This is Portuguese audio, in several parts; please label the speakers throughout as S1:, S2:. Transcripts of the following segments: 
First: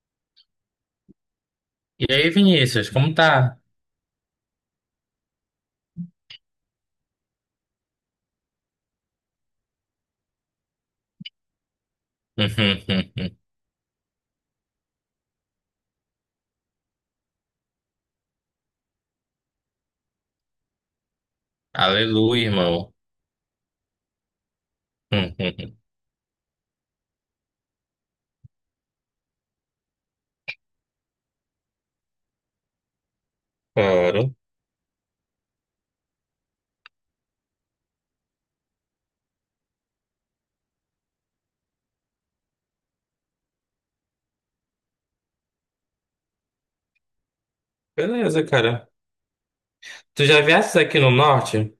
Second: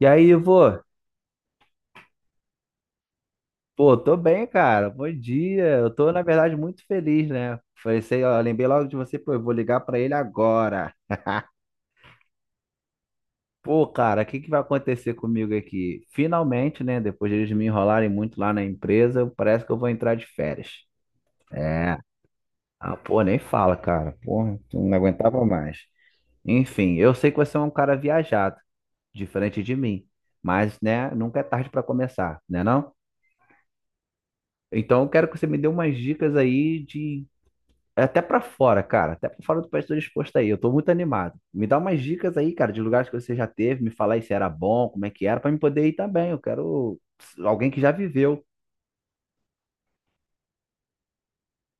S1: E aí, Ivo?
S2: E aí, Vinícius, como tá?
S1: Pô, tô bem, cara. Bom dia. Eu tô, na verdade, muito feliz, né? Pensei, ó, lembrei logo de você, pô, eu vou ligar pra ele agora. Pô, cara, o que que vai acontecer comigo aqui? Finalmente, né? Depois de eles me enrolarem muito lá na empresa, parece que eu vou entrar de férias. É.
S2: Aleluia, irmão.
S1: Ah, pô, nem fala, cara. Porra, eu não aguentava mais. Enfim, eu sei que você é um cara viajado, diferente de mim. Mas, né, nunca é tarde pra começar, né não?
S2: Claro.
S1: Então, eu quero que você me dê umas dicas aí de É até pra fora, cara. Até pra fora do país tô disposto aí. Eu tô muito animado. Me dá umas dicas aí, cara, de lugares que você já teve, me falar aí se era bom, como é que era, pra mim poder ir também. Eu quero alguém que já viveu.
S2: Beleza, cara. Tu já viesses aqui no norte?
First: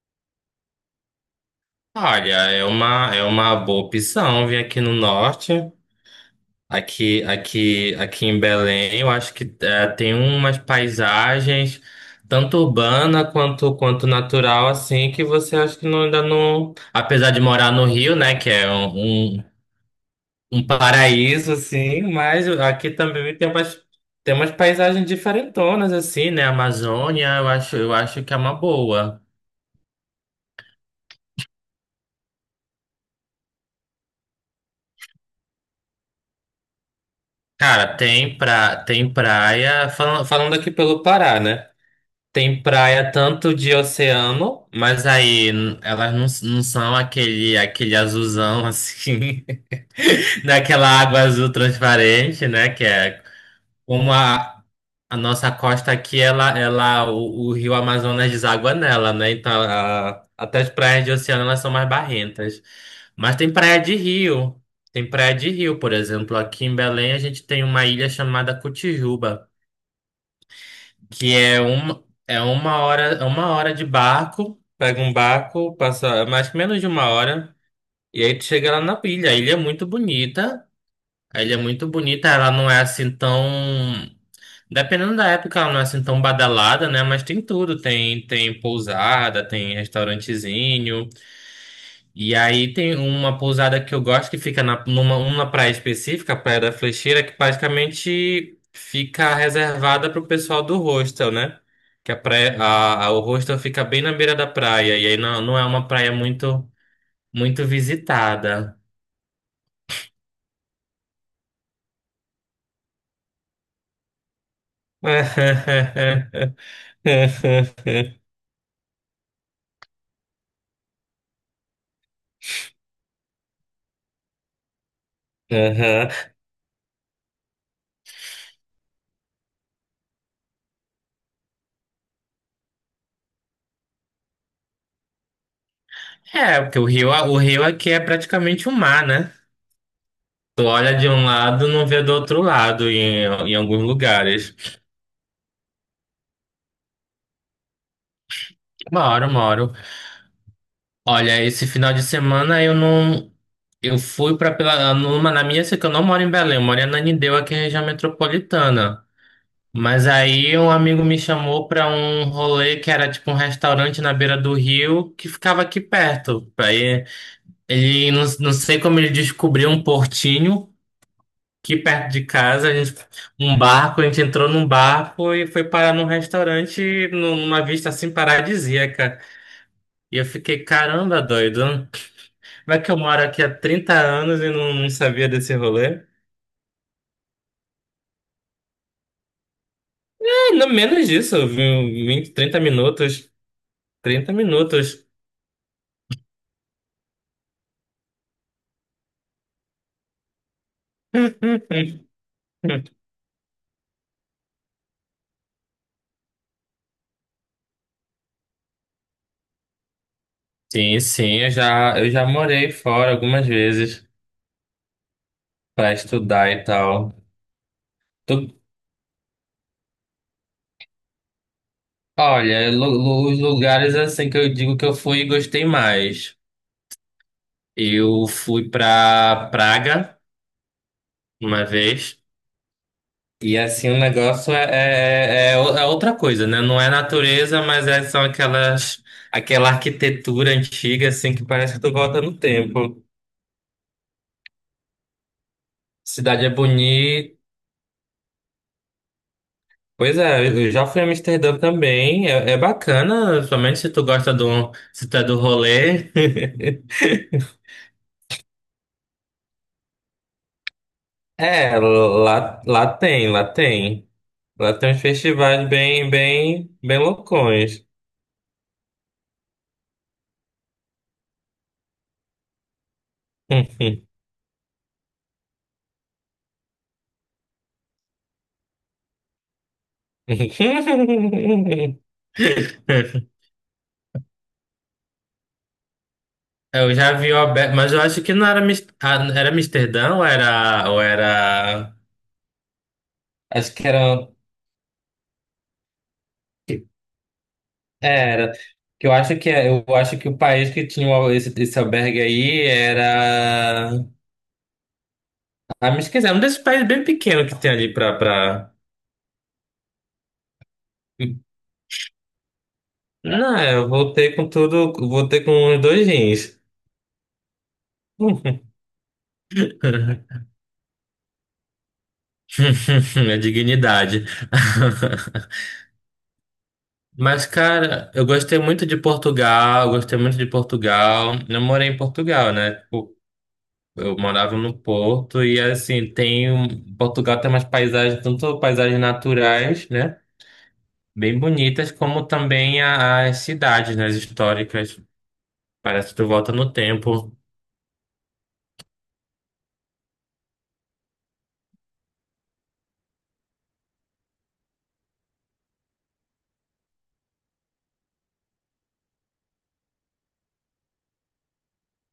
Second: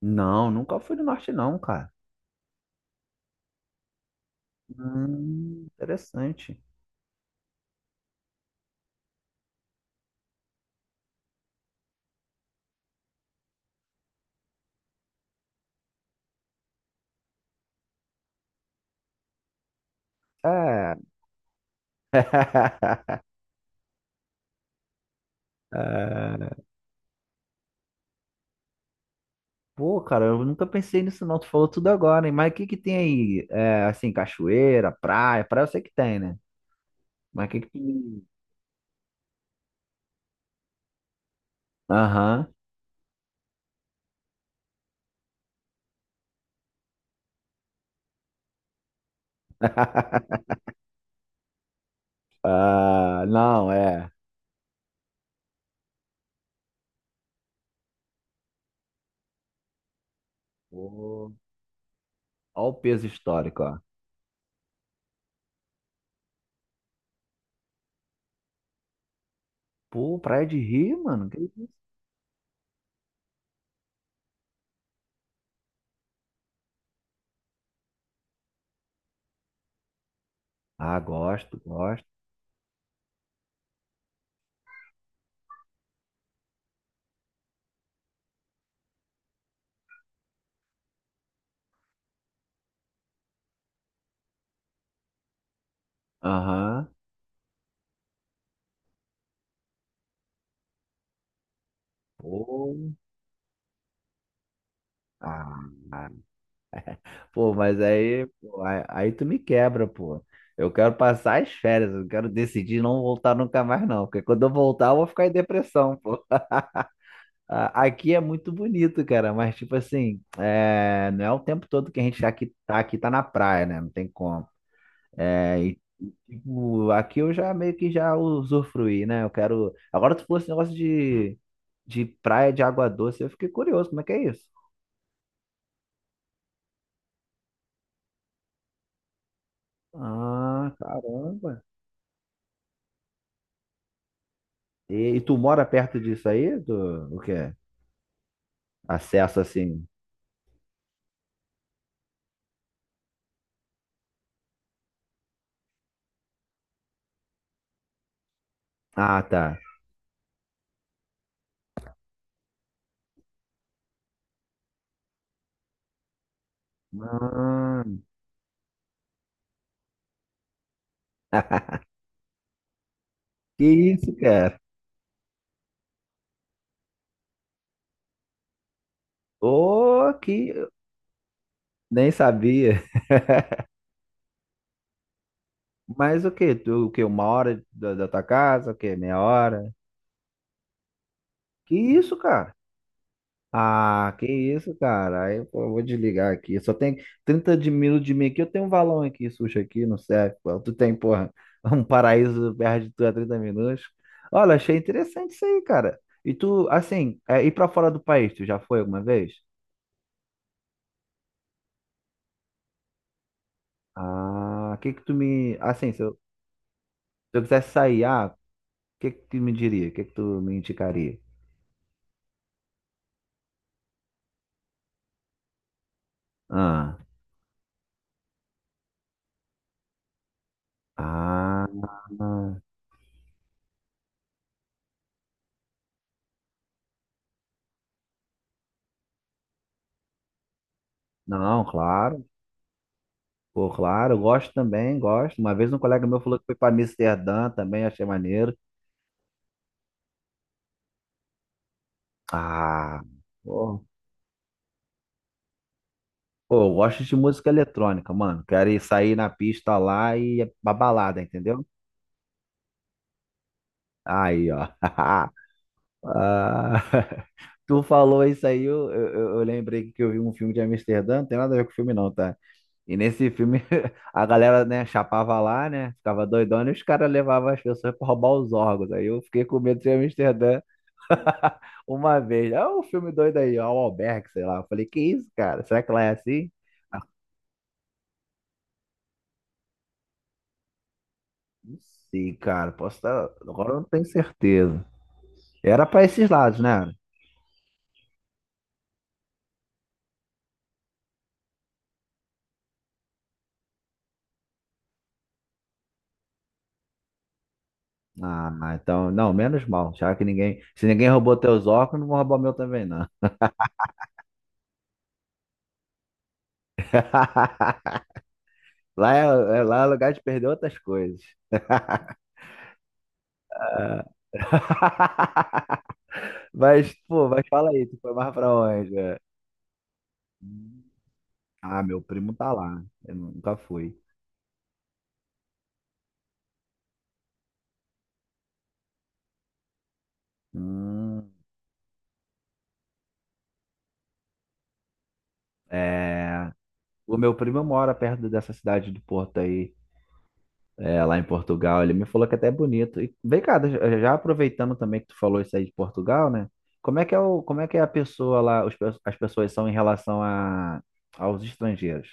S1: Não, nunca fui do norte, não, cara.
S2: Olha, é uma boa opção vir aqui no norte.
S1: Interessante.
S2: Aqui em Belém, eu acho que tem umas paisagens, tanto urbana quanto natural, assim, que você acha que não, ainda não. Apesar de morar no Rio, né, que é um um-
S1: É.
S2: paraíso, assim, mas aqui também tem umas paisagens diferentonas, assim, né?
S1: É.
S2: Amazônia, eu acho que é uma boa.
S1: Pô, cara, eu nunca pensei nisso, não. Tu falou tudo agora, hein? Mas o que que tem aí? É, assim, cachoeira, praia. Praia eu sei que tem, né? Mas o que
S2: Cara,
S1: que.
S2: tem, pra, tem praia, falando aqui pelo Pará, né?
S1: Aham.
S2: Tem praia tanto de oceano, mas aí elas não, não são aquele azulzão, assim, daquela água azul transparente, né? Que é
S1: Ah, não, é.
S2: como a nossa costa aqui, o rio Amazonas deságua nela, né? Então, até as praias de
S1: Pô.
S2: oceano, elas são mais barrentas.
S1: Olha o peso
S2: Mas tem
S1: histórico, ó.
S2: praia de rio. Tem praia de rio, por exemplo. Aqui em Belém, a gente tem uma ilha chamada Cotijuba,
S1: Pô, praia de rio, mano.
S2: que
S1: Que isso?
S2: é uma hora de barco. Pega um barco, passa é mais menos de uma hora, e aí tu chega lá na ilha. A ilha é muito bonita.
S1: Ah,
S2: A ilha é
S1: gosto,
S2: muito
S1: gosto.
S2: bonita, ela não é assim tão. Dependendo da época, ela não é assim tão badalada, né? Mas tem tudo. Tem pousada, tem restaurantezinho. E aí tem uma pousada que eu gosto que fica na, numa, uma praia específica, a Praia da
S1: Aham.
S2: Flecheira, que praticamente fica reservada pro pessoal do hostel, né? Que a praia,
S1: Pô.
S2: o hostel fica bem na beira da praia. E aí não, não
S1: Ah.
S2: é uma praia muito,
S1: Pô,
S2: muito
S1: mas aí, pô,
S2: visitada.
S1: aí tu me quebra, pô. Eu quero passar as férias, eu quero decidir não voltar nunca mais, não. Porque quando eu voltar, eu vou ficar em depressão, pô. A- Aqui é muito bonito, cara, mas tipo assim, é, não é o tempo todo que a gente tá aqui, tá na praia, né? Não tem como. É, e,
S2: Aham.
S1: tipo, aqui eu já meio que já usufruí, né? Eu quero. Agora, se fosse negócio de praia de água doce, eu fiquei curioso, como é que é isso?
S2: É, porque o rio aqui é praticamente um mar, né? Tu
S1: Ah,
S2: olha de um
S1: caramba.
S2: lado, não vê do outro lado em alguns lugares.
S1: E tu mora perto disso aí? Do, o quê?
S2: Moro,
S1: Acesso
S2: moro.
S1: assim.
S2: Olha, esse final de semana eu não. Eu fui pra numa na minha, sei que eu não moro em Belém, eu moro em Ananindeua, aqui em região metropolitana.
S1: Ah, tá.
S2: Mas aí um amigo me chamou pra um rolê que era tipo um restaurante na beira do rio que ficava aqui perto. Aí
S1: Ah,
S2: ele, não, não sei como ele descobriu um portinho. Aqui perto de casa, a gente, um
S1: que
S2: barco, a
S1: isso,
S2: gente entrou
S1: cara?
S2: num barco e foi parar num restaurante numa vista assim paradisíaca.
S1: Ô,
S2: E eu
S1: que
S2: fiquei, caramba, doido.
S1: nem
S2: Como é
S1: sabia.
S2: que eu moro aqui há 30 anos e não, não sabia desse rolê?
S1: Mas o quê? Tu, o quê? Uma hora da, da tua casa? O quê? Meia hora?
S2: É, no menos disso, eu
S1: Que
S2: vi
S1: isso,
S2: 20,
S1: cara?
S2: 30 minutos.
S1: Ah, que
S2: trinta
S1: isso,
S2: minutos.
S1: cara. Aí, pô, eu vou desligar aqui. Só tem 30 de minutos de mim aqui. Eu tenho um valão aqui, sushi aqui, não serve, pô. Tu tem, porra, um paraíso perto de tu a 30 minutos. Olha, achei interessante isso aí, cara. E tu, assim, é, ir pra fora do país, tu já foi alguma vez?
S2: Sim, sim, eu já morei fora algumas vezes
S1: Ah, o que que tu me. Assim,
S2: para
S1: se eu,
S2: estudar e tal.
S1: se eu quisesse sair, ah, o
S2: Tu-
S1: que que tu me diria? O que que tu me indicaria?
S2: olha, os lugares assim que eu digo que eu fui e gostei mais.
S1: Ah,
S2: Eu fui pra Praga uma
S1: ah,
S2: vez. E assim, o negócio é outra coisa, né? Não é natureza, mas é, são aquelas, aquela arquitetura antiga, assim, que
S1: não,
S2: parece que tu volta
S1: claro.
S2: no tempo.
S1: Pô, claro, eu gosto também, gosto. Uma vez um colega meu falou que
S2: Cidade é
S1: foi pra
S2: bonita.
S1: Amsterdã também, achei maneiro.
S2: Pois é, eu já fui a Amsterdã também. É, é
S1: Ah,
S2: bacana, somente
S1: pô,
S2: se tu gosta do, se tu é do rolê.
S1: pô, eu gosto de música eletrônica, mano. Quero ir sair na pista lá e ir pra balada, entendeu?
S2: É, lá tem.
S1: Aí, ó.
S2: Lá tem uns festivais bem, bem,
S1: Ah,
S2: bem
S1: tu
S2: loucões.
S1: falou isso aí, eu lembrei que eu vi um filme de Amsterdã, não tem nada a ver com o filme não, tá? E nesse filme a galera, né, chapava lá, né, ficava doidona e os caras levavam as pessoas pra roubar os órgãos. Aí eu fiquei com medo de Amsterdã. Uma vez. É o filme doido aí, ó, o Albergue, sei lá. Eu falei, que isso, cara? Será que lá é assim?
S2: Eu
S1: Ah,
S2: já vi o Alberto, mas eu acho que não era, ah, era Amsterdã ou ou
S1: não
S2: era.
S1: sei, cara. Posso estar. Agora eu
S2: Acho
S1: não
S2: que
S1: tenho
S2: era.
S1: certeza. Era pra esses lados,
S2: É,
S1: né?
S2: era. Que eu acho que eu acho que o país que tinha esse albergue aí era. Ah, me esqueci, é um desses países bem pequeno que tem ali pra, pra...
S1: Ah, então, não, menos mal. Já que ninguém. Se ninguém roubou teus óculos, não vão roubar o meu também, não.
S2: Não, é, eu voltei com tudo, voltei com os dois rins.
S1: Lá é, é- lá é lugar de perder outras coisas.
S2: A dignidade.
S1: Mas, pô, mas
S2: Mas,
S1: fala aí, tu
S2: cara,
S1: foi
S2: eu
S1: mais pra
S2: gostei muito
S1: onde,
S2: de
S1: né?
S2: Portugal, gostei muito de
S1: Hum.
S2: Portugal. Eu
S1: Ah,
S2: morei em
S1: meu primo tá
S2: Portugal, né?
S1: lá. Eu
S2: Tipo,
S1: nunca fui.
S2: eu morava no Porto e, assim, tem... Portugal tem umas paisagens, tanto paisagens naturais, né?
S1: Hum,
S2: Bem bonitas, como também as cidades, né? As históricas. Parece que tu
S1: é.
S2: volta no
S1: O
S2: tempo.
S1: meu primo mora perto dessa cidade do Porto aí, é, lá em Portugal. Ele me falou que até é bonito. E vem cá, já já aproveitando também que tu falou isso aí de Portugal, né? Como é que é o, como é que é a pessoa lá, os pe- as pessoas são em relação a, aos estrangeiros,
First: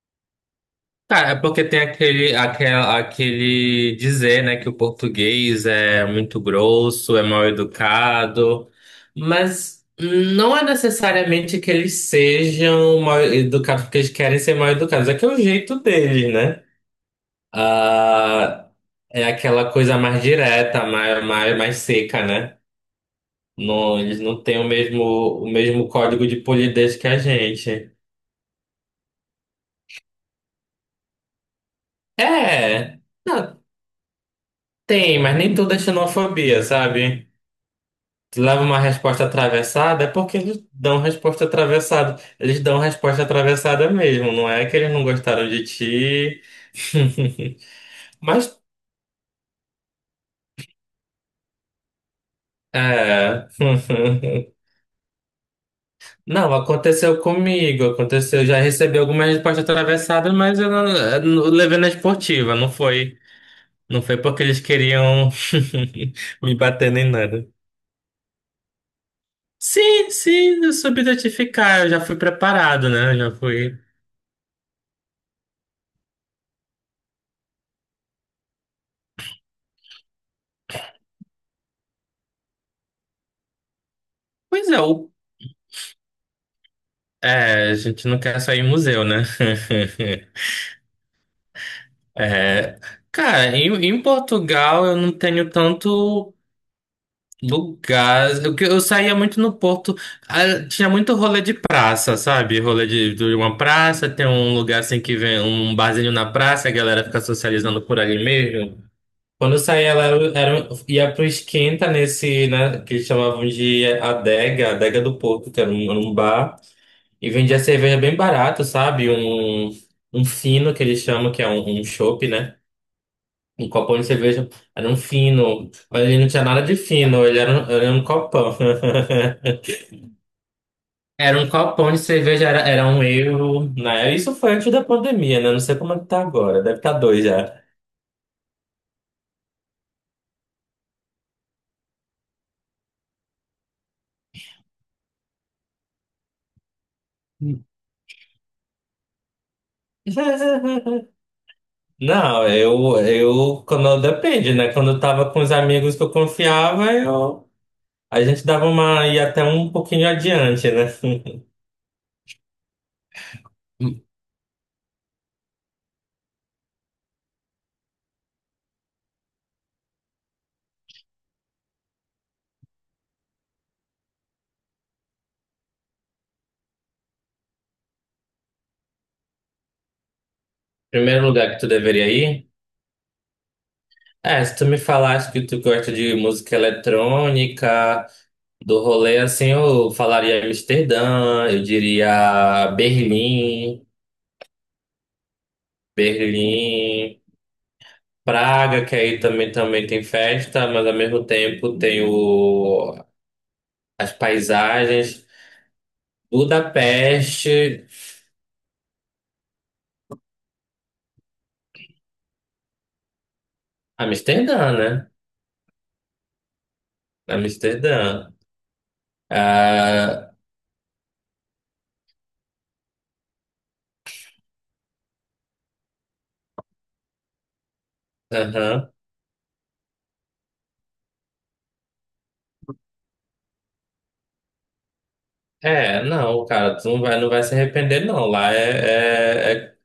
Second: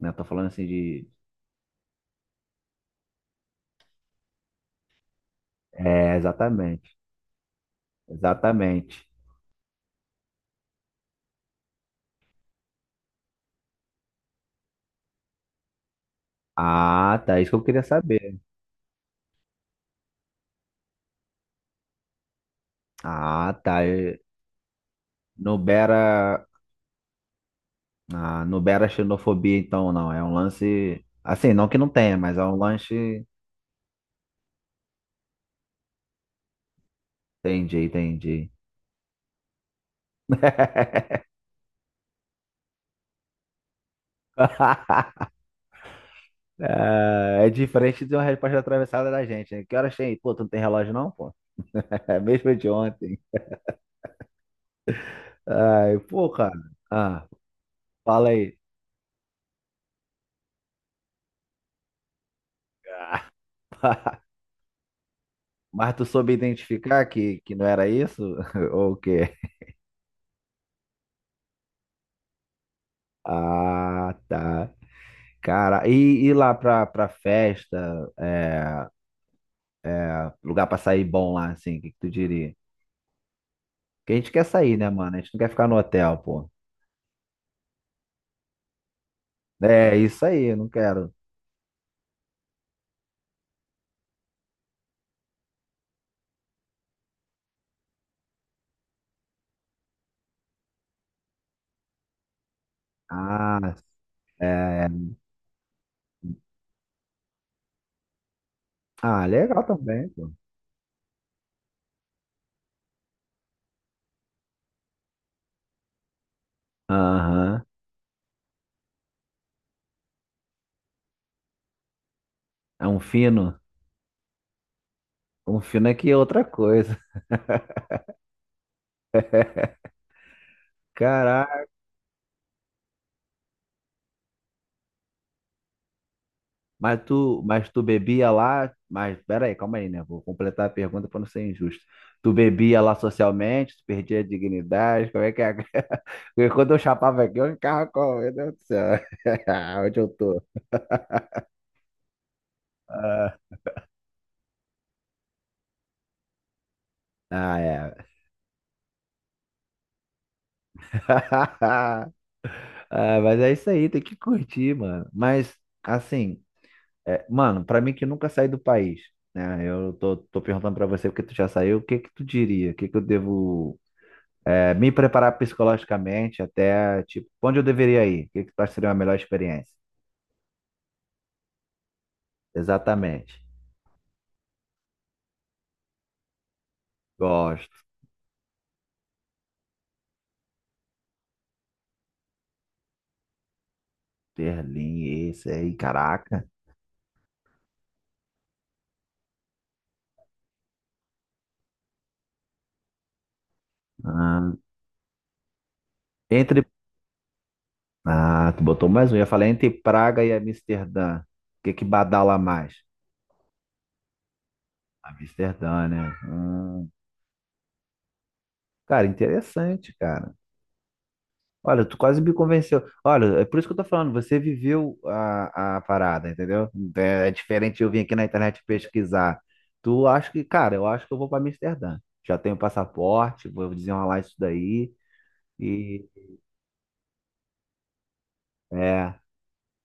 S1: né? Tô falando assim de,
S2: Cara, é porque tem aquele dizer, né, que o português é
S1: é,
S2: muito
S1: exatamente,
S2: grosso, é mal educado,
S1: exatamente.
S2: mas não é necessariamente que eles sejam mal educados porque eles querem ser mal educados, é que é o jeito deles, né?
S1: Ah, tá, isso que eu queria saber.
S2: Ah, é aquela coisa mais direta, mais seca, né?
S1: Ah, tá,
S2: Não,
S1: e
S2: eles não têm o
S1: não
S2: mesmo código de
S1: beira,
S2: polidez que a gente.
S1: ah, não beira xenofobia, então, não. É um lance, assim, não que não tenha, mas é um
S2: É,
S1: lance.
S2: não, tem, mas nem toda é xenofobia, sabe?
S1: Entendi, entendi.
S2: Leva uma resposta atravessada, é porque eles dão resposta atravessada. Eles dão resposta atravessada mesmo, não é que eles não
S1: Ah,
S2: gostaram de ti.
S1: é diferente de uma resposta
S2: Mas,
S1: atravessada da gente, né? Que horas tem? Pô, tu não tem relógio não, pô? É mesmo de ontem.
S2: é.
S1: Ai, pô, cara.
S2: Não, aconteceu
S1: Ah,
S2: comigo,
S1: fala
S2: aconteceu. Eu
S1: aí.
S2: já recebi algumas respostas atravessadas, mas eu não levei na esportiva, não foi.
S1: Ah,
S2: Não foi porque eles queriam
S1: mas tu soube
S2: me bater
S1: identificar
S2: nem nada.
S1: que não era isso? Ou o quê?
S2: Sim, sim, eu soube identificar, eu já fui preparado, né? Eu já fui.
S1: Ah, tá. Cara, e lá pra, pra festa, é, lugar pra sair bom lá, assim, o que, que tu diria? Porque a gente quer
S2: Pois
S1: sair,
S2: é,
S1: né,
S2: o
S1: mano? A gente não quer ficar no hotel, pô.
S2: é, a gente não quer sair em museu, né?
S1: É, isso aí, eu não quero.
S2: É, cara, em Portugal eu não tenho tanto lugar. Eu saía muito no Porto. Ah, tinha muito rolê de praça, sabe? Rolê de uma
S1: Ah,
S2: praça, tem um lugar
S1: é.
S2: assim que vem um barzinho na praça, a galera fica socializando por ali mesmo.
S1: Ah,
S2: Quando eu
S1: legal
S2: saía lá,
S1: também, pô.
S2: eu era, ia pro Esquenta nesse, né, que eles chamavam de Adega, Adega do Porto, que era um bar. E vendia
S1: Aham.
S2: cerveja bem barato, sabe? Um fino, que eles chamam, que é um chopp, né?
S1: É um fino.
S2: Um copão de cerveja. Era um
S1: Um
S2: fino.
S1: fino
S2: Mas
S1: aqui é
S2: ele não
S1: outra
S2: tinha nada de
S1: coisa.
S2: fino, ele era, era um copão. Era um
S1: Caraca.
S2: copão de cerveja, era um euro, né? Isso foi antes da pandemia, né? Não sei como é que tá agora, deve estar
S1: Mas
S2: dois
S1: tu,
S2: já.
S1: mas tu bebia lá. Mas pera aí, calma aí, né? Vou completar a pergunta para não ser injusto. Tu bebia lá socialmente, tu perdia a dignidade, como é que é? Porque quando eu chapava aqui, eu ficava com, meu Deus do céu. Onde eu tô?
S2: Não,
S1: Ah,
S2: quando, depende, né? Quando eu tava com os amigos que eu confiava,
S1: ah, é.
S2: a gente dava uma, ia até um pouquinho adiante, né?
S1: Ah, mas é isso aí, tem que curtir, mano. Mas, assim. É, mano, pra mim que nunca saí do país, né? Eu tô perguntando pra você porque tu já saiu, o que que tu diria? O que que eu devo é, me preparar psicologicamente até, tipo, onde eu deveria ir? O que que tu acha que seria uma melhor experiência?
S2: Primeiro lugar que tu deveria ir?
S1: Exatamente.
S2: É, se tu me falasse que tu gosta de música
S1: Gosto.
S2: eletrônica, do rolê assim, eu falaria Amsterdã, eu diria Berlim,
S1: Berlim, esse aí, caraca.
S2: Berlim, Praga, que aí também, também tem festa, mas ao mesmo tempo tem o, as
S1: Ah,
S2: paisagens,
S1: entre...
S2: Budapeste,
S1: Ah, tu botou mais um. Eu ia falar entre Praga e Amsterdã. O que que badala mais?
S2: Amsterdã, né?
S1: Amsterdã, né?
S2: Amsterdã.
S1: Cara, interessante,
S2: Ah,
S1: cara. Olha, tu quase me convenceu. Olha, é por isso que eu tô falando, você viveu a parada, entendeu? É, é diferente eu vir aqui na internet
S2: aham.
S1: pesquisar. Tu acha que, cara, eu acho que eu vou pra Amsterdã. Já tenho passaporte, vou desenrolar isso daí
S2: É,
S1: e
S2: não, cara, tu não vai, não vai se arrepender, não. Lá
S1: é.
S2: é, é, é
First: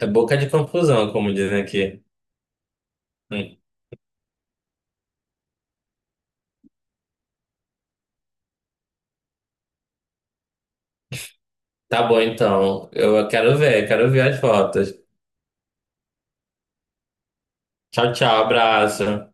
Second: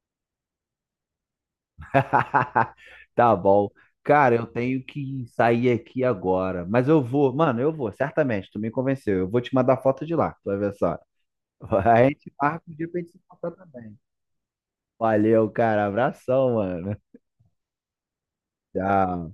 S2: É boca de confusão, como dizem aqui.
S1: Tá
S2: Hum.
S1: bom. Cara, eu tenho que sair aqui agora, mas eu vou, mano, eu vou, certamente, tu me convenceu. Eu vou te mandar foto de lá, tu vai ver só.
S2: Tá
S1: A
S2: bom,
S1: gente marca um dia
S2: então.
S1: pra gente se
S2: Eu
S1: encontrar também.
S2: quero ver as fotos.
S1: Valeu, cara. Abração, mano.
S2: Tchau, tchau, abraço.
S1: Tchau.